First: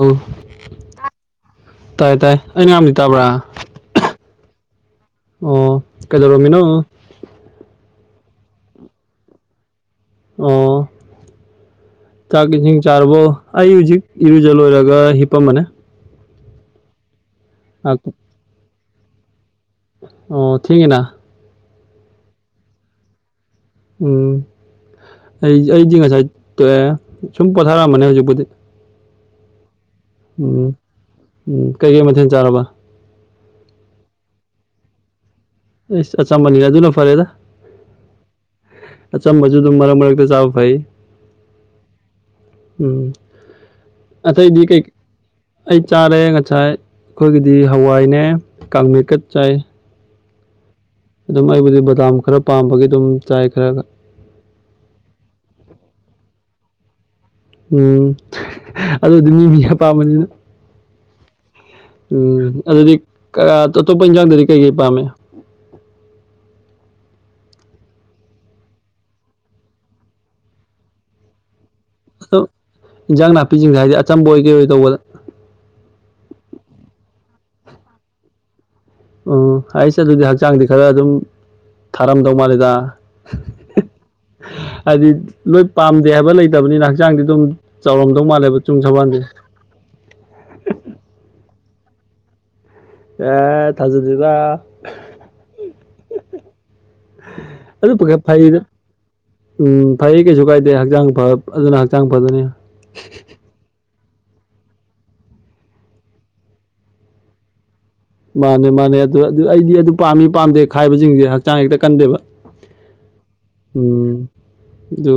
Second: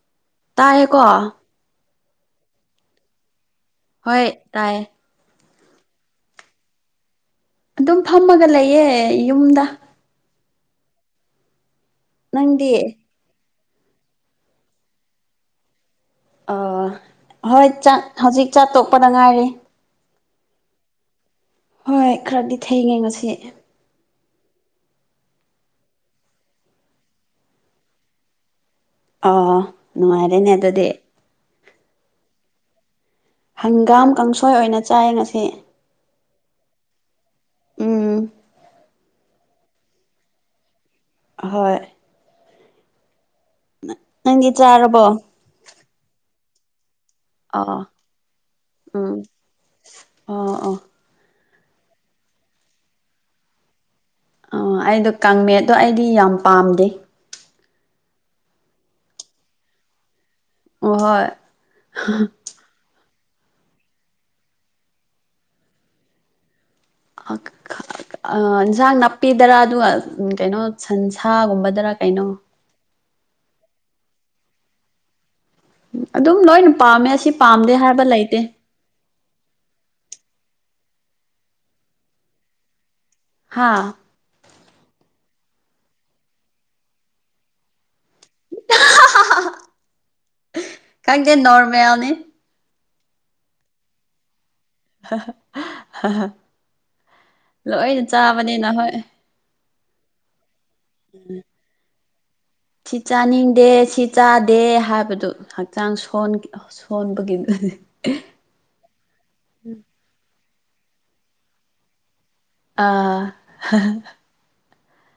ꯑ ꯇꯥꯏꯌꯦꯦꯀꯣ ꯇꯥꯏ ꯇꯥꯏ ꯑꯩ ꯉꯝꯗꯤ ꯇꯥꯕ꯭ꯔꯥ ꯍꯣꯏ ꯇꯥꯏ ꯑꯣ ꯀꯩꯗꯧꯔꯝꯃꯤꯅꯣ ꯑꯗꯨꯝ ꯐꯝꯃꯒ ꯂꯩꯌꯦ ꯌꯨꯝꯗ ꯑꯣ ꯇ ꯅꯪꯗꯤ ꯀꯁꯤꯡ ꯆꯥꯔꯔꯕꯣ ꯑꯩ ꯍꯧꯖꯤꯛ ꯏꯔꯨꯖ ꯂꯣꯏꯔꯒ ꯍꯤꯞꯄꯝꯝꯕꯅꯦ ꯑ ꯍꯣꯏ ꯉꯥꯛ ꯆꯥꯛ ꯍꯧꯖꯤꯛ ꯆꯥꯛ ꯇꯣꯛꯄꯗ ꯉꯥꯏꯔꯤ ꯑꯣ ꯊꯦꯡꯅꯥ ꯍꯣꯏ ꯈꯔꯗꯤ ꯊꯦꯡꯉꯦ ꯉꯁꯤ ꯎꯝ ꯑꯩ ꯑꯩꯗꯤ ꯉꯁꯥꯏ ꯇꯣꯛꯑꯦ ꯁꯨꯝ ꯄꯣꯊꯥꯔꯛꯑꯝꯕꯅꯦ ꯍꯧꯖꯤꯛꯄꯨꯗꯤ ꯑꯥ ꯅꯨꯡꯉꯥꯏꯔꯦꯅꯦ ꯎꯝ ꯑꯗꯨꯗꯤ ꯎꯝ ꯀꯩꯀꯩ ꯃꯊꯦꯜ ꯆꯥꯔꯕ ꯍꯪꯒꯥꯝ ꯀꯥꯡꯁꯣꯏ ꯑꯣꯏꯅ ꯆꯥꯏ ꯉꯁꯤ ꯑꯦ ꯑꯆꯝꯕꯅꯤꯅ ꯑꯗꯨꯅ ꯐꯔꯦꯗ ꯎꯝ ꯑꯆꯥꯝ ꯃꯖꯗ ꯇꯝꯃꯔ ꯃ ꯃꯔꯒ ꯆꯥꯎ ꯐꯥꯏ ꯍꯣꯏ ꯎꯝ ꯅꯪꯗꯤ ꯑꯇꯩꯗꯤ ꯀꯩ ꯆꯥꯔꯕꯣ ꯑꯩ ꯆꯥꯔꯦ ꯉꯁꯥꯏ ꯑꯩꯈꯣꯏꯒꯤꯗꯤ ꯑꯥ ꯍꯋꯥꯏꯅꯦ ꯀꯥꯡꯃꯦꯩꯀꯠ ꯆꯥꯏ ꯑꯥ ꯑ ꯑꯗꯨꯝ ꯑꯩꯕꯨꯗꯤ ꯕꯗꯥꯝ ꯈꯔ ꯄꯥꯝꯕꯒꯤ ꯑꯗꯨꯝ ꯆꯥꯏ ꯈꯔ ꯑ ꯑꯩꯗꯣ ꯀꯥꯡꯃꯦꯠꯇꯣ ꯑꯩꯗꯤ ꯌꯥꯝ ꯄꯥꯝꯗꯦ ꯎꯝ ꯑꯗꯨꯗꯤ ꯃꯤ ꯃꯤꯅꯄꯥꯝꯕꯅꯤꯅ ꯑꯣ ꯍꯣꯏ ꯎꯝ ꯑꯗꯨꯗꯤ ꯑꯇꯣꯞꯄ ꯏꯖꯥꯡꯗꯗꯤ ꯀꯩ ꯀꯩ ꯄꯥꯝꯃꯦ ꯑ ꯏꯟꯁꯥꯡ ꯅꯥꯄꯤꯗꯔ ꯑꯗꯨꯒ ꯀꯩꯅꯣ ꯁꯟꯁꯥꯒꯨꯝꯕꯗꯔ ꯀꯩꯅꯣ ꯑꯗꯣ ꯏꯟꯖꯥꯡ ꯅꯥꯄꯤꯁꯤꯡꯁꯦ ꯍꯥꯏꯗꯤ ꯑꯆꯝꯕ ꯑꯣꯏ ꯀꯩ ꯑꯣꯏ ꯇꯧꯕꯗ ꯑꯗꯨꯝ ꯂꯣꯏꯅ ꯄꯥꯝꯃꯦ ꯑꯁꯤ ꯄꯥꯝꯗꯦ ꯍꯥꯏꯕ ꯂꯩꯇꯦ ꯎꯝ ꯑꯩꯁꯦ ꯑꯗꯨꯗꯤ ꯍꯛꯆꯥꯡꯗꯤ ꯈꯔ ꯑꯗꯨꯝ ꯊꯥꯔꯝꯗꯧ ꯃꯥꯜꯂꯦꯗ ꯍꯥꯥ ꯎ ꯍꯥꯏꯗꯤ ꯂꯣꯏ ꯄꯥꯝꯗꯦ ꯍꯥꯏꯕ ꯂꯩꯇꯕꯅꯤꯅ ꯍꯛꯆꯥꯡꯗꯤ ꯑꯗꯨꯝ ꯆꯥꯎꯔꯝꯗꯧ ꯃꯥꯜꯂꯦꯕ ꯆꯨꯝ ꯁꯧꯕꯥꯟꯁꯦ ꯈꯪꯗꯦ ꯅꯣꯔꯃꯦꯜꯅꯤ ꯑꯦ ꯊꯥꯖ ꯊꯗ ꯑꯗꯨ ꯂꯣꯏꯅ ꯐꯩꯗ ꯆꯥꯕꯅꯤꯅ ꯍꯣꯏ ꯎꯝ ꯐꯩ ꯀꯩꯁꯨ ꯀꯥꯏꯗꯦ ꯍꯛꯆꯥꯡ ꯐ ꯑꯗꯨꯅ ꯍꯛꯆꯥꯡ ꯐꯗꯨꯅꯤ ꯁꯤ ꯆꯥꯅꯤꯡꯗꯦ ꯁꯤ ꯆꯥꯗꯦ ꯍꯥꯏꯕꯗꯨ ꯍꯛꯆꯥꯡ ꯁꯣꯟꯕꯒꯤ ꯃꯥꯅꯦ ꯃꯥꯅꯦ ꯑꯗꯨ ꯑꯗꯨ ꯑꯩꯗꯤ ꯑꯗꯨ ꯄꯥꯝꯃꯤ ꯄꯥꯝꯗꯦ ꯈꯥꯏꯕꯁꯤꯡꯁꯦ ꯍꯛꯆꯥꯡ ꯍꯦꯛꯇ ꯀꯟꯗꯦꯕ ꯑꯥ ꯎꯝ ꯑꯗꯨ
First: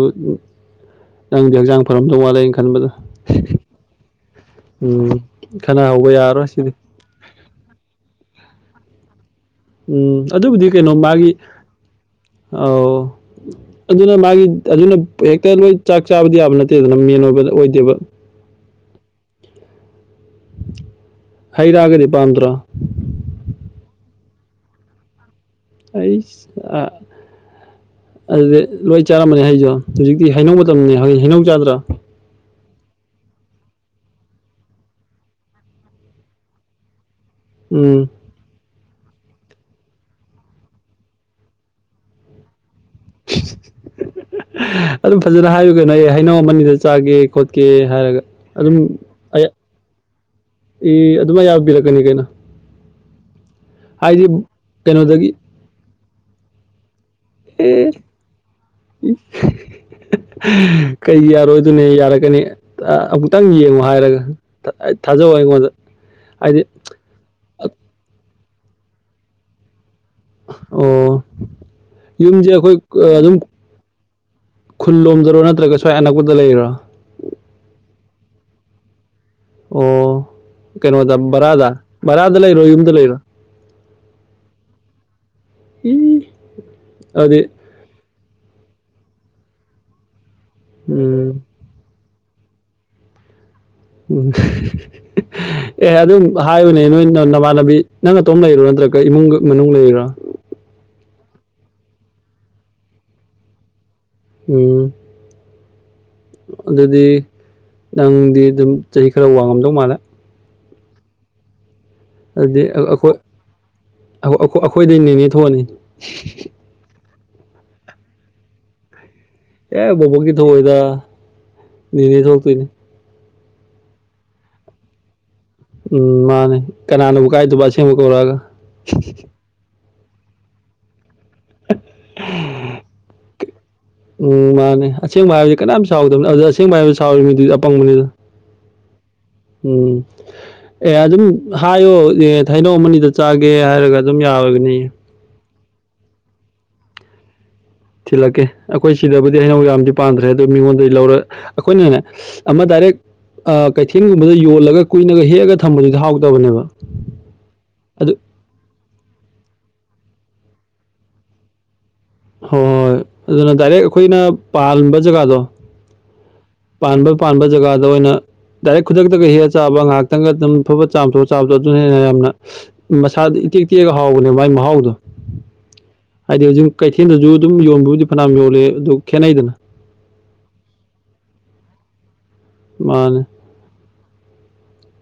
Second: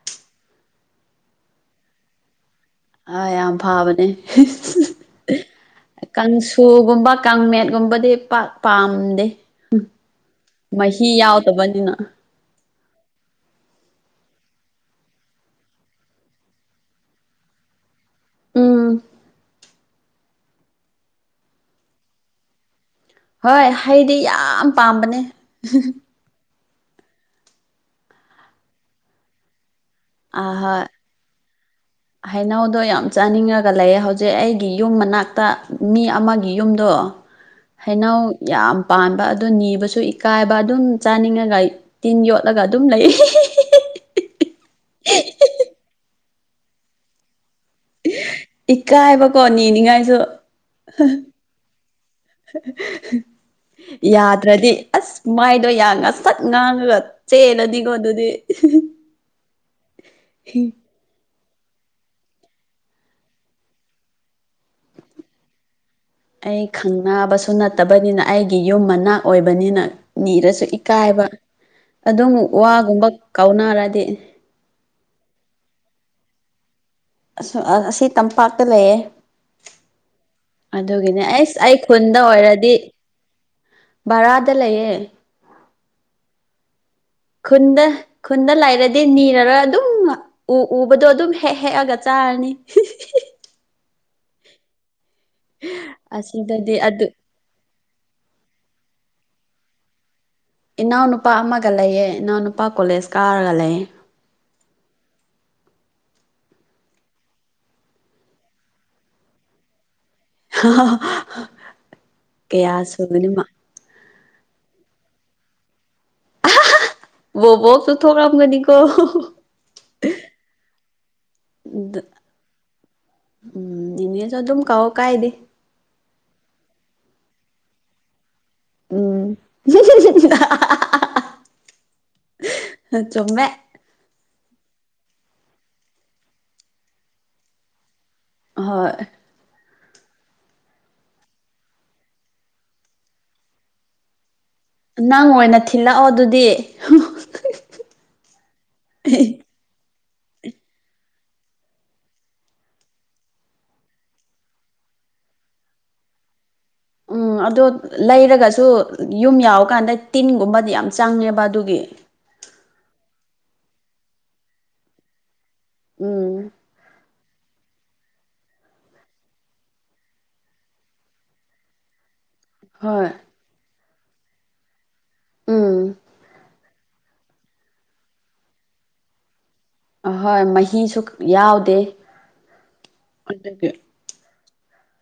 ꯅꯪꯗꯤ ꯍꯛꯆꯥꯡ ꯐꯔꯝꯗꯧ ꯋꯥꯠꯂꯦꯩꯅ ꯈꯟꯕꯗꯣ ꯑ ꯌꯥꯝ ꯐꯕꯅꯦ ꯈꯠꯅꯍꯧꯕ ꯌꯥꯔꯔꯣꯏ ꯁꯤꯗꯤ ꯀꯥꯡꯁꯨꯒꯨꯝꯕ ꯀꯥꯡꯃꯦꯠꯀꯨꯝꯕꯗꯤ ꯄ ꯄꯥꯝꯗꯦ ꯎꯝ ꯑꯗꯨꯕꯨꯗꯤ ꯀꯩꯅꯣ ꯃꯍꯤ ꯃꯥꯒꯤ ꯌꯥꯎꯗꯕꯅꯤꯅ ꯑꯥꯎ ꯑꯗꯨꯅ ꯃꯥꯒꯤ ꯑꯗꯨꯅ ꯍꯦꯛꯇ ꯂꯣꯏ ꯆꯥꯛ ꯆꯥꯕꯗꯤ ꯌꯥꯕ ꯅꯠꯇꯦꯗꯅ ꯃꯦꯟ ꯑꯣꯏꯕ ꯑꯣꯏꯗꯦꯕ ꯎꯝ ꯍꯩꯔꯛꯑꯒꯗꯤ ꯄꯥꯝꯗ꯭ꯔꯣ ꯍꯣꯏ ꯍꯩꯗꯤ ꯌꯥꯝ ꯄꯥꯝꯕꯅꯦ ꯑꯩ ꯑꯗꯨꯗꯤ ꯂꯣꯏ ꯆꯥꯔꯝꯕꯅꯤ ꯍꯥꯏꯁꯨ ꯍꯧꯖꯤꯛꯇꯤ ꯍꯩꯅꯧ ꯃꯇꯝꯅꯤ ꯍꯩꯅꯧ ꯆꯥꯗ꯭ꯔꯥ ꯍꯩꯅꯎꯗꯣ ꯌꯥꯝ ꯆꯥꯅꯤꯡꯉꯒ ꯂꯩꯌꯦ ꯍꯧꯖꯤꯛ ꯑꯩꯒꯤ ꯌꯨꯝ ꯃꯅꯥꯛꯇ ꯃꯤ ꯑꯃꯒꯤ ꯌꯨꯝꯗꯣ ꯎꯝ ꯍꯅ ꯌꯥꯝ ꯄꯥꯟꯕ ꯑꯗꯨꯣ ꯅꯤꯕꯁꯨ ꯏꯀꯥꯏꯕ ꯑꯗꯨꯝ ꯆꯥꯅꯤꯡꯉꯒ ꯇꯤꯟ ꯌꯣꯠꯂꯒ ꯑꯗꯨꯝ ꯂꯩ ꯑꯗꯨꯝ ꯐꯖꯅ ꯍꯥꯏꯌꯨ ꯀꯩꯅꯣ ꯑꯩ ꯍꯩꯅꯧ ꯑꯃꯅꯤꯗ ꯆꯥꯒꯦ ꯈꯣꯠꯀꯦ ꯍꯥꯏꯔꯒ ꯑꯗꯨꯝ ꯏꯀꯥꯏꯕꯀꯣ ꯅꯤꯅꯤꯡꯉꯥꯏꯁꯨ ꯑꯦ ꯑꯗꯨꯃꯥꯏ ꯌꯥꯕꯤꯔꯛꯀꯅꯤ ꯀꯩꯅꯣ ꯍꯥꯏꯗꯤ ꯌꯥꯗ꯭ꯔꯗꯤ ꯑꯁ ꯀꯩꯅꯣꯗꯒꯤ ꯃꯥꯏꯗꯣ ꯌꯅꯥ ꯁꯠ ꯉꯥꯡꯉꯒ ꯑꯦ ꯆꯦꯜꯂꯗꯤꯀꯣ ꯑꯗꯨꯗꯤ ꯏ ꯀꯩ ꯌꯥꯔꯣꯏꯗꯨꯅꯦ ꯌꯥꯔꯛꯒꯅꯤ ꯑꯃꯨꯛꯇꯪ ꯌꯦꯡꯉꯣ ꯍꯥꯏꯔꯒ ꯊꯥꯖꯧ ꯑꯩꯉꯣꯟꯗ ꯍꯥꯏꯗꯤ ꯈꯪꯅꯥꯕꯁꯨ ꯅꯠꯇꯕꯅꯤꯅ ꯑꯩꯒꯤ ꯌꯨꯝ ꯃꯅꯥꯛ ꯑꯣꯏꯕꯅꯤꯅ ꯅꯤꯔꯁꯨ ꯑꯣ ꯏꯀꯥꯏꯕ ꯑꯗꯨꯃꯨꯛ ꯌꯨꯝꯁꯦ ꯑꯩꯈꯣꯏ ꯋꯥꯒꯨꯝꯕ ꯑꯗꯨꯝ ꯀꯥꯎꯅꯔꯗꯤ ꯈꯨꯜ ꯂꯣꯝꯗꯔꯣ ꯅꯠꯇ꯭ꯔꯒ ꯁ꯭ꯋꯥꯏ ꯑꯅꯛꯄꯗ ꯂꯩꯔꯣ ꯑꯁꯤ ꯇꯝꯄꯥꯛꯇ ꯂꯩꯌꯦ ꯑꯣ ꯀꯩꯅꯣꯗ ꯑꯗꯨꯒꯤꯅꯦ ꯑꯩꯁ ꯕꯔꯥꯗ ꯑꯩ ꯈꯨꯟꯗ ꯕꯔꯥꯗ ꯂꯩꯔꯣ ꯑꯣꯏꯔꯗꯤ ꯌꯨꯝꯗ ꯂꯩꯔꯣ ꯕꯔꯥꯗ ꯂꯩꯌꯦ ꯎꯝ ꯑꯗꯤ ꯈꯨꯟꯗ ꯈꯨꯟꯗ ꯂꯩꯔꯗꯤ ꯅꯤꯔꯒ ꯑꯗꯨꯝ ꯎ ꯎꯕꯗꯣ ꯎꯝ ꯑꯗꯨꯝ ꯍꯦꯛ ꯍꯦꯛꯑꯒ ꯆꯥꯔꯅꯤ ꯎꯝ ꯑꯦ ꯑꯗꯨꯝ ꯑꯁꯤꯗꯗꯤ ꯍꯥꯏꯌꯨꯅꯦ ꯅꯣꯏ ꯑꯗꯨ ꯅꯃꯥꯟꯅꯕꯤ ꯅꯪ ꯅꯇꯣꯝ ꯂꯩꯔꯣ ꯅꯠꯇ꯭ꯔꯒ ꯏꯃꯨꯡ ꯃꯅꯨꯡ ꯂꯩꯔꯣ ꯏꯅꯥꯎꯅꯨꯄꯥ ꯑꯃꯒ ꯂꯩꯌꯦ ꯏꯅꯥꯎꯅꯨꯄꯥ ꯀꯣꯂꯦꯖ ꯀꯥꯔꯒ ꯂꯩ ꯎꯝ ꯑꯗꯨꯗꯤ ꯅꯪꯗꯤ ꯑꯗꯨꯝ ꯆꯍꯤ ꯈꯔ ꯋꯥꯡꯉꯝꯗꯧ ꯃꯥꯜꯂꯦ [unintelligible] ꯗꯨꯗꯤ ꯀꯌꯥ ꯑꯩꯈꯣꯏ ꯁꯨꯒꯅꯤ ꯃꯥ ꯑꯩꯈꯣꯏꯗꯩ ꯅꯤꯅꯤ ꯊꯣꯛꯑꯅꯤ ꯕꯣꯕꯣꯛꯁꯨ ꯊꯣꯛꯀꯝ ꯒꯅꯤꯀꯣ ꯑꯦ ꯕꯣꯕꯣꯛꯇꯤ ꯊꯣꯑꯣꯏꯗ ꯅꯤꯅꯦ ꯊꯣꯛꯇꯣꯏꯅꯦ ꯎꯝ ꯏꯅꯦꯁꯨ ꯑꯗꯨꯝ ꯀꯥꯎꯑꯣ ꯀꯥꯏꯗꯤ ꯎꯝ ꯃꯥꯅꯦ ꯀꯅꯥꯅꯕꯨ ꯀꯥꯏꯗꯕ ꯑꯁꯦꯡꯕ ꯀꯧꯔꯛꯑꯒ ꯎꯝ [unintelligible] ꯆꯨꯝꯃꯦ ꯎꯝ ꯃꯥꯅꯦ ꯑꯁꯦꯡꯕ ꯍꯥꯏꯕꯁꯤ ꯀꯅꯥꯝ ꯁꯥꯎꯗꯕꯅꯤ ꯑꯗꯨꯗ ꯑꯁꯦꯡꯕ ꯍꯥꯏꯕꯌ ꯁꯥꯎꯔꯤ ꯃꯤꯗꯨꯗꯤ ꯑꯄꯪꯕꯅꯤꯗ ꯍꯣꯏ ꯎꯝ ꯑꯦ ꯑꯗꯨꯝ ꯍꯥꯏꯌꯣ ꯑꯦ ꯊꯥꯏꯅꯧ ꯑꯄꯅꯤꯗ ꯆꯥꯒꯦ ꯍꯥꯏꯔꯒ ꯑꯗꯨꯝ ꯌꯥꯔꯒꯅꯤ ꯅꯪ ꯑꯣꯏꯅ ꯊꯤꯜꯂꯛꯑꯣ ꯑꯗꯨꯗꯤ ꯊꯤꯜꯂꯛꯀꯦ ꯑꯩꯈꯣꯏ ꯁꯤꯗꯕꯨꯗꯤ ꯍꯩꯅꯧ ꯌꯥꯝꯗꯤ ꯄꯥꯟꯗ꯭ꯔꯦ ꯑꯗꯣ ꯃꯤꯉꯣꯟꯗꯒꯤ ꯂꯧꯔ ꯑꯩꯈꯣꯏꯅꯅꯦ ꯑꯃ ꯗꯥꯏꯔꯦꯛ ꯀꯩꯊꯦꯜꯒꯨꯝꯕꯗ ꯌꯣꯜꯂꯒ ꯀꯨꯏꯅꯒ ꯍꯦꯛꯑꯒ ꯊꯝꯕꯗꯨꯗꯤ ꯍꯥꯎꯗꯕꯅꯦꯕ ꯎꯝ ꯑꯣ ꯂꯩꯔꯒꯁꯨ ꯌꯨꯝ ꯌꯥꯎꯔꯀꯥꯟꯗ ꯇꯤꯟꯒꯨꯝꯕꯗꯤ ꯌꯥꯝ ꯆꯪꯉꯦꯕ ꯑꯗꯨꯒꯤ ꯍꯣꯏ ꯍꯣꯏ ꯑꯗꯨꯅ ꯗꯥꯏꯔꯦꯛ ꯑꯩꯈꯣꯏꯅ ꯄꯥꯟꯕꯥ ꯖꯒꯥꯗꯣ ꯎꯝ ꯄꯥꯟꯕ ꯄꯥꯟꯕ ꯖꯒꯥꯗ ꯑꯣꯏꯅ ꯗꯥꯏꯔꯦꯛ ꯈꯨꯗꯛꯇꯒ ꯍꯦꯛꯑ ꯆꯕ ꯉꯥꯏꯍꯇꯪꯒ ꯑꯗꯨꯝ ꯐꯕ ꯆꯥꯝꯊꯣꯛꯑ ꯆꯥꯝꯗꯣ ꯑꯗꯨꯅ ꯍꯟꯅ ꯌꯥꯝꯅ ꯍꯣꯏ ꯃꯁꯥꯗ ꯏꯇꯦꯛ ꯇꯦꯛꯑ ꯍꯥꯎꯕꯅꯦ ꯃꯥꯏ ꯃꯍꯥꯎꯗꯣ ꯎꯝ ꯍꯥꯏꯗꯤ ꯍꯧꯖꯤꯛ ꯀꯩꯊꯦꯜꯗꯁꯨ ꯑꯗꯨꯝ ꯌꯣꯟꯕꯕꯨꯗꯤ ꯐꯅꯌꯥꯝ ꯌꯣꯜꯂꯦ ꯑꯗꯨ ꯈꯦꯠꯅꯩꯗꯅ ꯑꯍꯣꯏ ꯃꯍꯤꯁꯨ ꯌꯥꯎꯗꯦ ꯃꯥꯅꯦ ꯑꯗꯨ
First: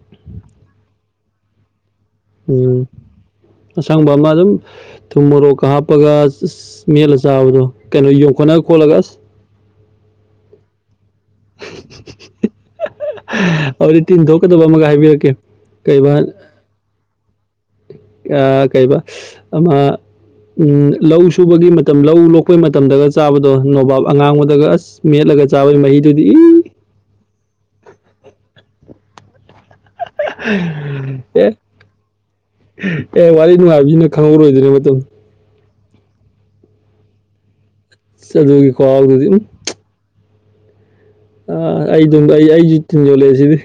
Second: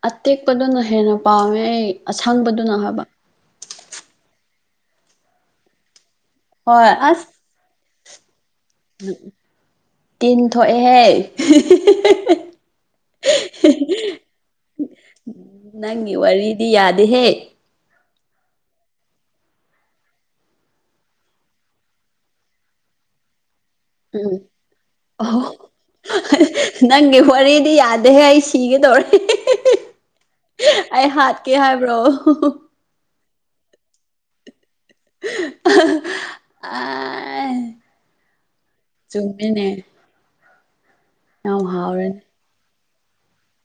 ꯑꯇꯦꯛꯄꯗꯨꯅ ꯍꯦꯟꯅ ꯄꯥꯝꯃꯦ ꯑꯩ ꯑꯁꯪꯕꯗꯨꯅ ꯎꯝ ꯍꯥꯏꯕ ꯑꯁꯪꯕ ꯑꯃ ꯑꯗꯨꯝ ꯊꯨꯝ ꯃꯣꯔꯣꯛꯀ ꯍꯥꯞꯄꯒ ꯍꯣꯏ ꯃꯦꯠꯂ ꯑꯁ ꯆꯥꯕꯗꯣ ꯀꯩꯅꯣ ꯌꯣꯡꯈꯣꯠꯅ ꯇꯤꯟ ꯊꯣꯛꯑꯦꯍꯦ ꯑꯗꯨꯗꯤ ꯇꯤꯟ ꯊꯣꯛꯣꯀꯗꯕ ꯑꯃꯒ ꯍꯥꯏꯕꯤꯔꯛꯀꯦ ꯀꯩꯕ ꯗꯤ ꯌꯥꯗꯦꯍꯦ ꯑ ꯀꯩꯕ ꯑꯃ ꯂꯧ ꯁꯨꯕꯒꯤ ꯃꯇꯝ ꯂꯧ ꯂꯣꯛꯄꯒꯤ ꯃꯇꯝꯗꯒ ꯆꯥꯕꯗꯣ ꯅꯣꯕꯥꯞ ꯎꯝ ꯑꯉꯥꯡꯕꯗꯒ ꯑꯁ ꯑꯣ ꯃꯦꯠꯂꯒ ꯆꯥꯕꯒꯤ ꯃꯍꯤꯗꯨꯗꯤ꯫ ꯅꯪꯒꯤ ꯋꯥꯔꯤꯗꯤ ꯌꯥꯗꯦꯍꯦ ꯑꯩ ꯁꯤꯒꯦꯗꯧꯔꯦ꯫ ꯑꯦ [unintelligible] ꯋꯥꯔꯤ ꯅꯨꯡꯉꯥꯏꯕꯖꯤꯅ ꯈꯪꯍꯧꯔꯣꯏꯗ꯭ꯣꯏꯅꯦ ꯃꯇꯨꯡ [unintelligible] ꯆ ꯑꯗꯨꯒꯤꯈꯨꯍꯥꯎꯗꯨꯗꯤ ꯎꯝ꯫ ꯆꯨꯝꯃꯦꯅꯦ ꯑ ꯌꯥꯝ ꯑ ꯑꯩ ꯍꯥꯎꯔꯅꯤ ꯑꯗꯨꯝ ꯑꯩ ꯑꯩꯖꯨ ꯊꯤꯡꯖꯂꯨꯔꯤꯖꯤꯗꯤ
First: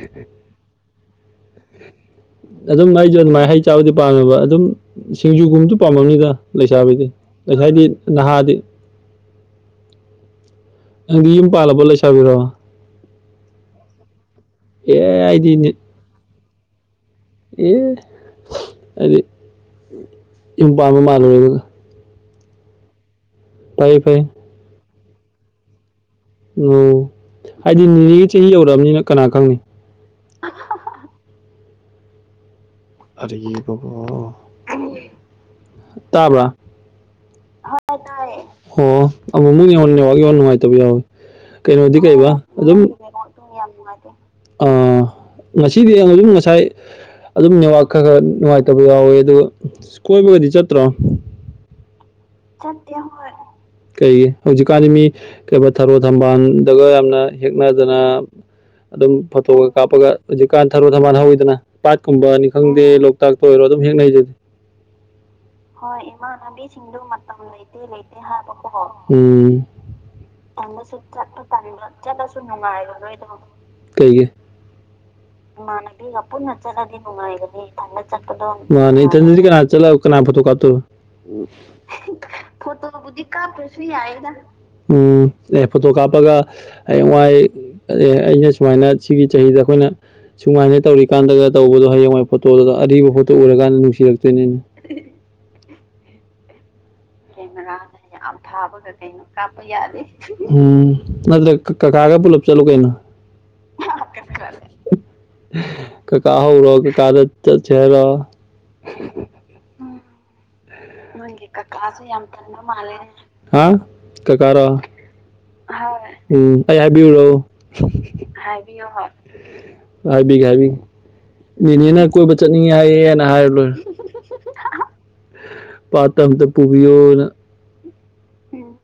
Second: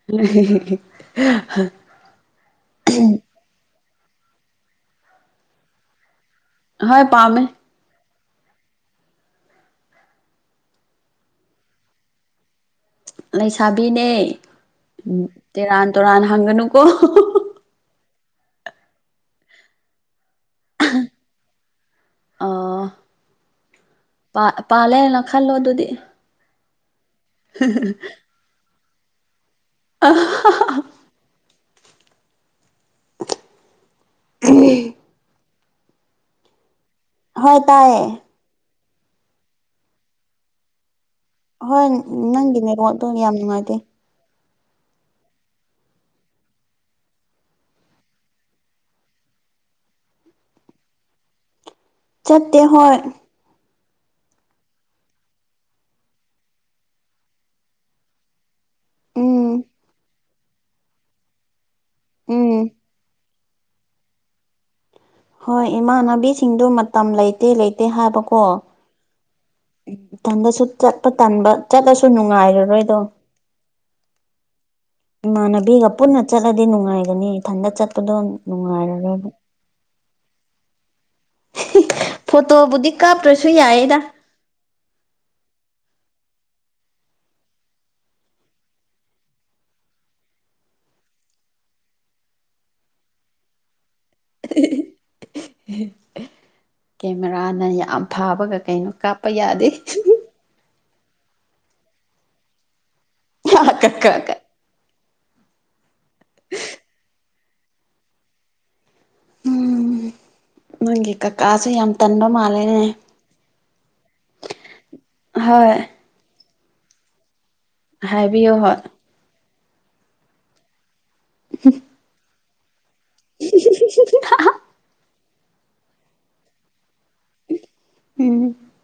[unintelligible] ꯑꯗꯨꯝ ꯑꯩꯖꯨ ꯑꯗꯨꯃꯥꯏꯅ ꯍꯩ ꯆꯥꯕꯗꯤ ꯄꯥꯝꯃꯦꯕ ꯑꯗꯨꯝ ꯁꯤꯡꯖꯨꯒꯨꯝꯕꯗꯨ ꯄꯥꯝꯃꯝꯅꯤꯗ꯫ ꯍꯣꯏ ꯂꯩꯁꯥꯕꯤꯗꯤ ꯄꯥꯝꯃꯦ ꯂꯩꯁꯥꯏꯗꯤ ꯅꯍꯥꯗꯤ꯫ ꯅꯪꯗꯤ ꯌꯨꯝ ꯄꯥꯂꯕꯣ ꯂꯩꯁꯥꯕꯤꯔꯣ꯫ ꯂꯩꯁꯥꯕꯤꯅꯦ ꯎꯝ ꯑꯦ ꯑꯩꯗꯤ ꯅꯤ ꯇꯦꯔꯥꯟ ꯇꯨꯔꯥꯟ ꯍꯥꯡꯒꯅꯨꯀꯣ꯫ ꯑꯦ ꯍꯥꯏꯗꯤ ꯌꯨꯝ ꯄꯥꯟꯕ ꯃꯥꯜꯂꯨꯔꯦ ꯑꯗꯨꯒ ꯑꯥ꯫ ꯐꯩꯌꯦ ꯐꯩ꯫ ꯄꯥ ꯄꯥꯜꯂꯦ ꯂꯧꯁꯜꯂꯣ ꯑꯗꯨꯗꯤ꯫ ꯎꯝ ꯍꯥꯏꯗꯤ ꯅꯦꯅꯦꯒꯤ ꯆꯍꯤ ꯌꯧꯔꯛꯑꯕꯅꯤꯅ ꯀꯅꯥ ꯈꯪꯅꯤ꯫ [unintelligible] ꯑꯔꯤꯕꯒꯣ꯫ [unintelligible] ꯇꯥꯕꯔ ꯍꯣꯏ ꯅꯥꯏꯌꯦ꯫ ꯍꯣ ꯑꯃꯨꯛꯃꯨꯛ ꯌꯦꯡꯉꯣ ꯅꯦꯠꯋꯥꯡ ꯌꯣ ꯅꯨꯡꯉꯥꯏꯇꯕ ꯌꯥꯎꯋꯤ ꯀꯩꯅꯣꯗꯤ ꯀꯩꯕꯥ ꯑꯗꯨꯝ ꯄꯨꯡ ꯌꯥꯝ ꯅꯦꯠꯋꯥꯛꯇꯣ ꯅꯨꯡꯉꯥꯏꯇꯦ꯫ ꯑꯥ ꯉꯁꯤꯗꯤ ꯌꯦꯡ [unintelligible] ꯉꯁꯥꯏ ꯑꯗꯨꯝ ꯅꯦꯠꯋꯥꯛ ꯈꯔ ꯈꯔ ꯅꯨꯡꯉꯥꯏꯇꯕ ꯌꯥꯎꯋꯦ ꯑꯗꯨꯒ ꯀꯣꯏꯕꯒꯗꯤ ꯆꯠꯇ꯭ꯔꯣ꯫ ꯆꯠꯇꯦ ꯑꯩꯈꯣꯏ ꯀꯩꯒꯤ ꯍꯧꯖꯤꯛꯀꯥꯟꯗꯤ ꯃꯤ ꯀꯩꯕ ꯊꯔꯣ ꯊꯝꯕꯥꯟꯗꯒ ꯌꯥꯝꯅ ꯍꯦꯛꯅꯗꯅ꯫ ꯑꯗꯨꯝ ꯎꯝ ꯐꯣꯇꯣꯒ ꯀꯥꯞꯄꯒ ꯍꯧꯖꯤꯛꯀꯥꯟ ꯊꯔꯣ ꯊꯝꯕꯥꯥꯟ ꯍꯧꯋꯤꯗꯅ ꯄꯥꯠꯀꯨꯝꯕꯅꯤ ꯎꯝ ꯈꯪꯗꯦ ꯂꯧ ꯇꯥꯛꯇ ꯑꯣꯏꯔꯣ ꯑꯗꯨꯝ ꯍꯦꯛꯅꯩ ꯗꯨꯗꯤ꯫ ꯍꯣꯏ ꯏꯃꯥꯟꯅꯕꯤꯁꯤꯡꯗꯣ ꯃꯇꯝ ꯂꯩꯇꯦ ꯂꯩꯇꯦ ꯍꯥꯏꯕꯀꯣ꯫ ꯎꯝ꯫ ꯏꯊꯟꯗꯁꯨ ꯆꯠꯄ ꯇꯥꯟꯕ ꯆꯠꯂꯁꯨ ꯅꯨꯡꯉꯥꯏꯔꯔꯣꯏꯗꯣ꯫ ꯀꯩꯒꯤ꯫ ꯏꯃꯥꯟꯅꯕꯤꯒ ꯄꯨꯟꯅ ꯆꯠꯂꯗꯤ ꯅꯨꯡꯉꯥꯏꯒꯅꯤ ꯏꯊꯟꯗ ꯆꯠꯄꯗꯣ ꯃꯥꯅꯤ ꯀꯅꯥ ꯆꯠꯂꯒ ꯀꯅꯥ ꯐꯣꯇꯣ ꯀꯥꯞꯇꯣꯏꯕ ꯐꯣꯇꯣꯕꯨꯗꯤ ꯀꯥꯞꯇ꯭ꯔꯁꯨ ꯌꯥꯏꯗ꯫ ꯎꯝ ꯑꯦ ꯐꯣꯠꯇꯣ ꯀꯥꯞꯄꯒ ꯍꯌꯦꯡꯋꯥꯏ ꯑꯩꯅ ꯁꯨꯃꯥꯏꯅ ꯁꯤꯒꯤ ꯆꯍꯤꯗ ꯑꯩꯈꯣꯏꯅ ꯁꯨꯃꯥꯏꯅ ꯇꯧꯔꯤꯀꯥꯟꯗꯒ ꯇꯧꯕꯗꯣ ꯍꯌꯦꯡꯋꯥꯏ ꯐꯣꯇꯣꯗꯨꯗ ꯑꯔꯤꯕ ꯐꯣꯇꯣ ꯎꯔꯀꯥꯟꯗ ꯅꯨꯡꯁꯤꯔꯛꯇꯣꯏꯅꯤꯅꯦ꯫ [unintelligible] ꯀꯦꯃꯦꯔꯥꯅ ꯌꯥꯝ ꯐꯥꯕꯒ ꯀꯩꯅꯣ ꯀꯥꯞꯄ ꯌꯥꯗꯦ꯫ ꯎꯝ ꯅꯠꯇ꯭ꯔ ꯀꯀꯥꯒ ꯄꯨꯂꯞ ꯆꯂꯨ ꯀꯩꯅꯣ꯫ [unintelligible] ꯀꯀꯥ ꯍꯧꯔꯣ ꯀꯀꯥꯗ ꯆꯠꯁꯦ ꯍꯥꯏꯔꯣ꯫ ꯎꯝ ꯅꯪꯒꯤ ꯀꯀꯥꯖꯦ ꯌꯥꯝ ꯇꯟꯕ ꯃꯥꯜꯂꯦ ꯍꯥ ꯀꯀꯥꯔꯣ꯫ ꯍꯣꯏ꯫ ꯎꯝ ꯑꯩ ꯍꯥꯏꯕꯤꯌꯨꯔꯣ ꯍꯥꯏꯕꯤꯌꯣ ꯍꯣꯏ ꯍꯥꯏꯕꯤꯒꯦ ꯍꯥꯏꯕꯤꯒꯦ꯫ ꯃꯤꯅꯦꯅ ꯀꯣꯏꯕ ꯆꯠꯅꯤꯡꯉꯦ ꯍꯥꯏꯌꯦꯅ ꯍꯥꯏꯔꯨ ꯂꯣꯏꯔꯦ꯫ ꯄꯥꯠꯇ ꯑꯝꯇ ꯄꯨꯕꯤꯌꯣꯅ꯫ ꯎꯝ꯫ ꯎꯝ꯫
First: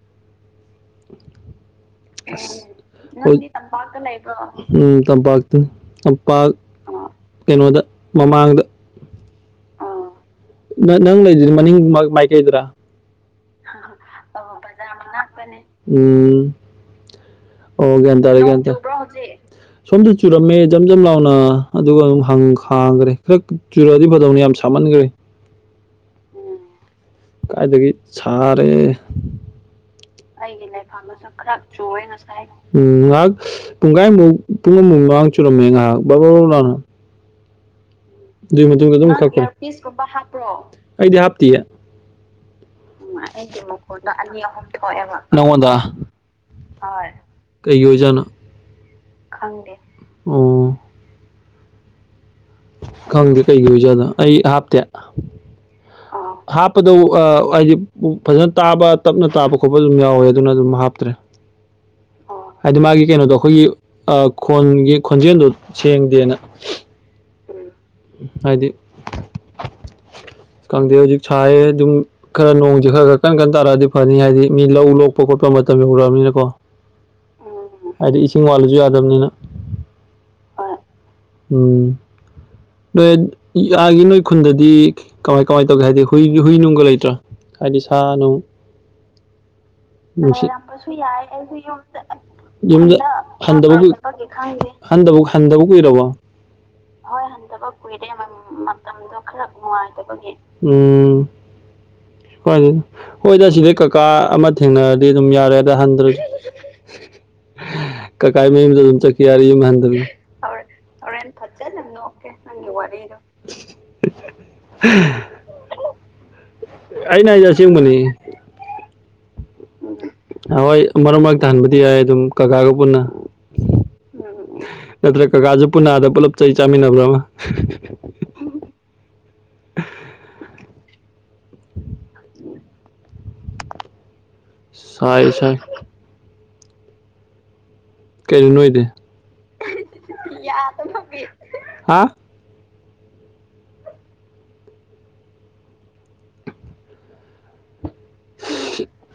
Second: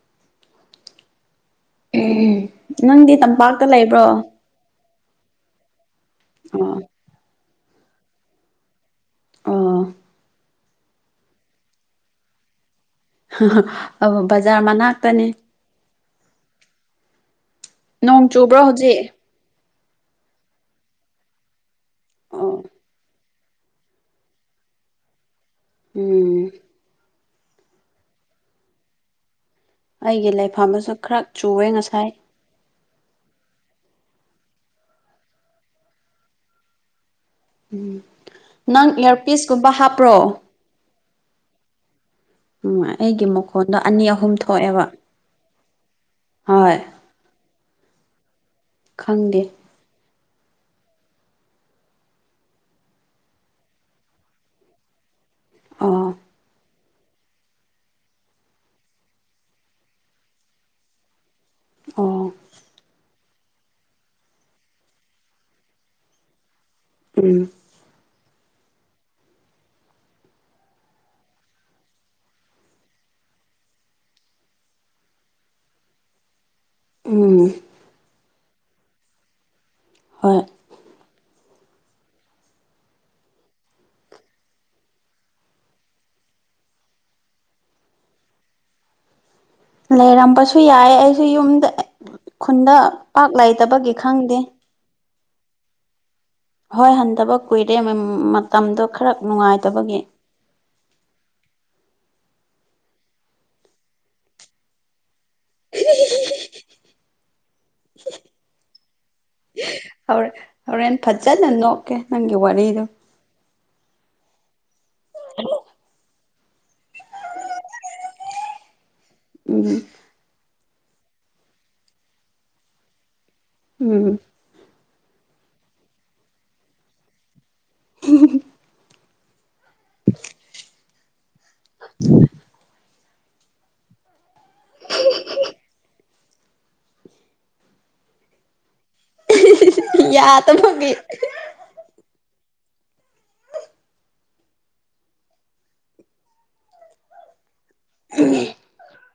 ꯎꯝ ꯅꯪꯗꯤ ꯇꯝꯄꯥꯛꯇ ꯂꯩꯕ꯭ꯔꯣ ꯎꯝ ꯇꯝꯄꯥꯛꯇꯅꯤ ꯇꯝꯄꯥꯛ ꯀꯩꯅꯣꯗ ꯃꯃꯥꯡꯗ ꯑꯣ ꯅꯪ ꯅꯪ ꯂꯩꯗꯨꯗꯤ ꯃꯅꯤꯡ ꯃꯥꯏ ꯀꯩꯗ꯭ꯔꯥ ꯑꯣ ꯕꯖꯔ ꯃꯅꯥꯛꯇꯅꯤ ꯎꯝ ꯑꯣ ꯒꯌꯟ ꯇꯔꯦ ꯅꯣꯡ ꯆꯨꯕꯔꯣ ꯍꯧꯖꯤꯛ ꯁꯣꯝꯗ ꯆꯨꯔꯝꯃꯦ ꯖꯝ ꯖꯝ ꯂꯥꯎꯅ ꯑꯗꯨꯒ ꯑꯗꯨꯝ ꯍꯪ ꯑꯣ ꯈꯥꯡꯈ꯭ꯔꯦ꯫ ꯈꯛ ꯆꯨꯔꯛꯑꯗꯤ ꯐꯗꯧꯅꯤ ꯌꯥꯝ ꯁꯥꯃꯟꯈ꯭ꯔꯦ꯫ ꯎꯝ ꯫ ꯀꯥꯏꯗꯒꯤ ꯁꯥꯔꯦ꯫ ꯑꯩꯒꯤ ꯂꯩꯐꯝꯗꯁꯨ ꯈꯔ ꯆꯨꯑꯦ ꯉꯁꯥꯏ꯫ ꯎꯝ ꯉꯥꯏꯍꯥꯛ ꯄꯨꯡꯈꯥꯏꯃꯐꯥꯎ ꯄꯨꯡ ꯑꯃꯃꯨꯥꯎ ꯃꯥꯡ ꯆꯨꯔꯝꯃꯦ ꯉꯥꯏꯍꯥꯛ ꯕꯕꯥ ꯕ ꯂꯧꯅ꯫ ꯎꯝ ꯫ ꯑꯗꯨꯏ ꯃꯇꯨꯡꯗ ꯑꯗꯨꯝꯛ [unintelligible] ꯑꯩꯗꯤ ꯍꯥꯞꯇꯤꯌꯦ ꯑꯩꯒꯤ ꯃꯈꯣꯟꯗ ꯑꯅꯤ ꯑꯍꯨꯝ ꯊꯣꯛꯑꯦꯕ꯫ ꯍꯣꯏ ꯫ ꯀꯩꯒꯤ ꯑꯣꯏꯖꯥꯠꯅꯣ ꯈꯪꯗꯦ ꯑꯣ꯫ ꯈꯪꯗꯦ ꯀꯩꯒꯤ ꯑꯣꯏꯖꯥꯠꯅꯣ ꯑꯩ ꯍꯥꯞꯇꯦ꯫ ꯑꯣ ꯍꯥꯞꯄꯗꯣ ꯑ ꯍꯥꯏꯗꯤ ꯐꯖꯅ ꯇꯥꯕ ꯇꯞꯅ ꯇꯥꯕ ꯈꯣꯠꯄ ꯑꯗꯨꯝ ꯌꯥꯎꯋꯦ ꯑꯗꯨꯅ ꯑꯗꯨꯝ ꯍꯥꯞꯇ꯭ꯔꯦ꯫ [unintelligible] [inaudible] ꯑꯣ ꯫ ꯍꯥꯏꯗꯤ ꯃꯥꯒꯤ ꯀꯩꯅꯣꯗꯣ ꯑꯩꯈꯣꯏꯒꯤ ꯈꯣꯟꯒꯤ ꯈꯣꯟꯖꯦꯜꯗꯣ ꯁꯦꯡꯗꯦꯅ꯫ ꯎꯝ ꯍꯥꯏꯗꯤ ꯈꯪꯗꯦ ꯍꯧꯖꯤꯛ ꯁꯥꯏꯑꯦ ꯑꯗꯨꯝ꯫ ꯈꯔ ꯅꯣꯡꯁꯦ ꯈꯔ ꯈꯔ ꯀꯟ ꯀꯟ ꯇꯥꯔꯛꯑꯗꯤ ꯐꯅꯤ ꯍꯥꯏꯗꯤ ꯃꯤ ꯂꯧ ꯂꯣꯛꯄ ꯈꯣꯠꯄ ꯃꯇꯝ ꯌꯧꯔꯛꯑꯕꯅꯤꯅꯀꯣ꯫ ꯎꯝ ꯫ ꯍꯥꯏꯗꯤ ꯏꯁꯤꯡ ꯋꯥꯠꯂꯁꯨ ꯌꯥꯗꯕꯅꯤꯅ꯫ ꯍꯣꯏ ꯫ ꯍꯣꯏ ꯎꯝ ꯫ ꯅꯣꯏ ꯌꯥꯥꯒꯤ ꯅꯣꯏ ꯈꯨꯟꯗꯗꯤ ꯀꯃꯥꯏ ꯀꯃꯥꯏ ꯇꯧꯒꯦ ꯍꯥꯏꯗꯤ ꯍꯨꯏ ꯍꯨꯏ ꯅꯨꯡꯒ ꯂꯩꯇ꯭ꯔꯥ꯫ ꯍꯥꯏꯗꯤ ꯁꯥ ꯅꯨꯡ꯫ ꯂꯩꯔꯝꯕꯁꯨ ꯌꯥꯏ ꯑꯩꯁꯨ ꯈꯨꯟꯗ ꯌꯨꯝ ꯄꯥꯛ ꯈꯪꯗꯦ꯫ ꯂꯩꯇꯕꯒꯤ ꯈꯪꯗꯦ ꯍꯟꯗꯕ ꯍꯟꯗꯕꯕꯨ ꯀꯨꯏꯔꯕ꯫ ꯍꯣꯏ ꯍꯟꯊꯕ ꯀꯨꯏꯔꯦ ꯃꯇꯝꯗꯣ ꯈꯔ ꯅꯨꯡꯉꯥꯏꯇꯕꯒꯤ꯫ ꯎꯝ ꯍꯣꯏꯗ ꯁꯤꯗꯩ ꯀꯀꯥ ꯑꯃ꯫ ꯊꯦꯡꯅꯔꯗꯤ ꯑꯗꯨꯝ ꯌꯥꯔꯦ ꯑꯗ ꯍꯟꯗꯔꯁꯨ꯫ ꯀꯀꯥꯏ ꯃꯌꯨꯝꯗ ꯑꯗꯨꯝ ꯆꯈꯤꯌꯥꯔꯦ ꯌꯨꯝ ꯍꯟꯗꯔꯁꯨ꯫ ꯍꯣꯔꯦꯟ ꯍꯣꯔꯦꯟ ꯐꯖꯅ ꯅꯣꯛꯀꯦ ꯅꯪꯒꯤ ꯋꯥꯔꯤꯗꯣ [unintelligible] [inaudible] ꯑꯩꯅ ꯍꯥꯏꯁꯦ ꯑꯁꯦꯡꯕꯅꯤ꯫ ꯎꯝ ꯫ ꯍꯣꯏ ꯃꯔꯛ ꯃꯔꯛꯇ ꯍꯟꯕꯗꯤ ꯌꯥꯏ ꯑꯗꯨꯝ ꯀꯀꯥꯒ ꯄꯨꯟꯅ꯫ ꯎꯝ ꯫ ꯅꯠꯇ꯭ꯔ ꯀꯀꯥꯁꯨ ꯄꯨꯅꯥ ꯑꯥꯗ ꯄꯨꯜꯂꯞ ꯆꯩ ꯆꯥꯃꯤꯟꯅꯕ꯭ꯔꯥ ꯑꯃ ꯎꯝ [unintelligible] [inaudible] ꯎꯝ [unintelligible] [inaudible] ꯁꯥꯏ ꯁꯥꯏ [unintelligible] [inaudible] ꯀꯩꯅꯣ ꯅꯣꯛꯏꯗꯤ ꯌꯥꯗꯕꯒꯤ ꯍꯥ [unintelligible]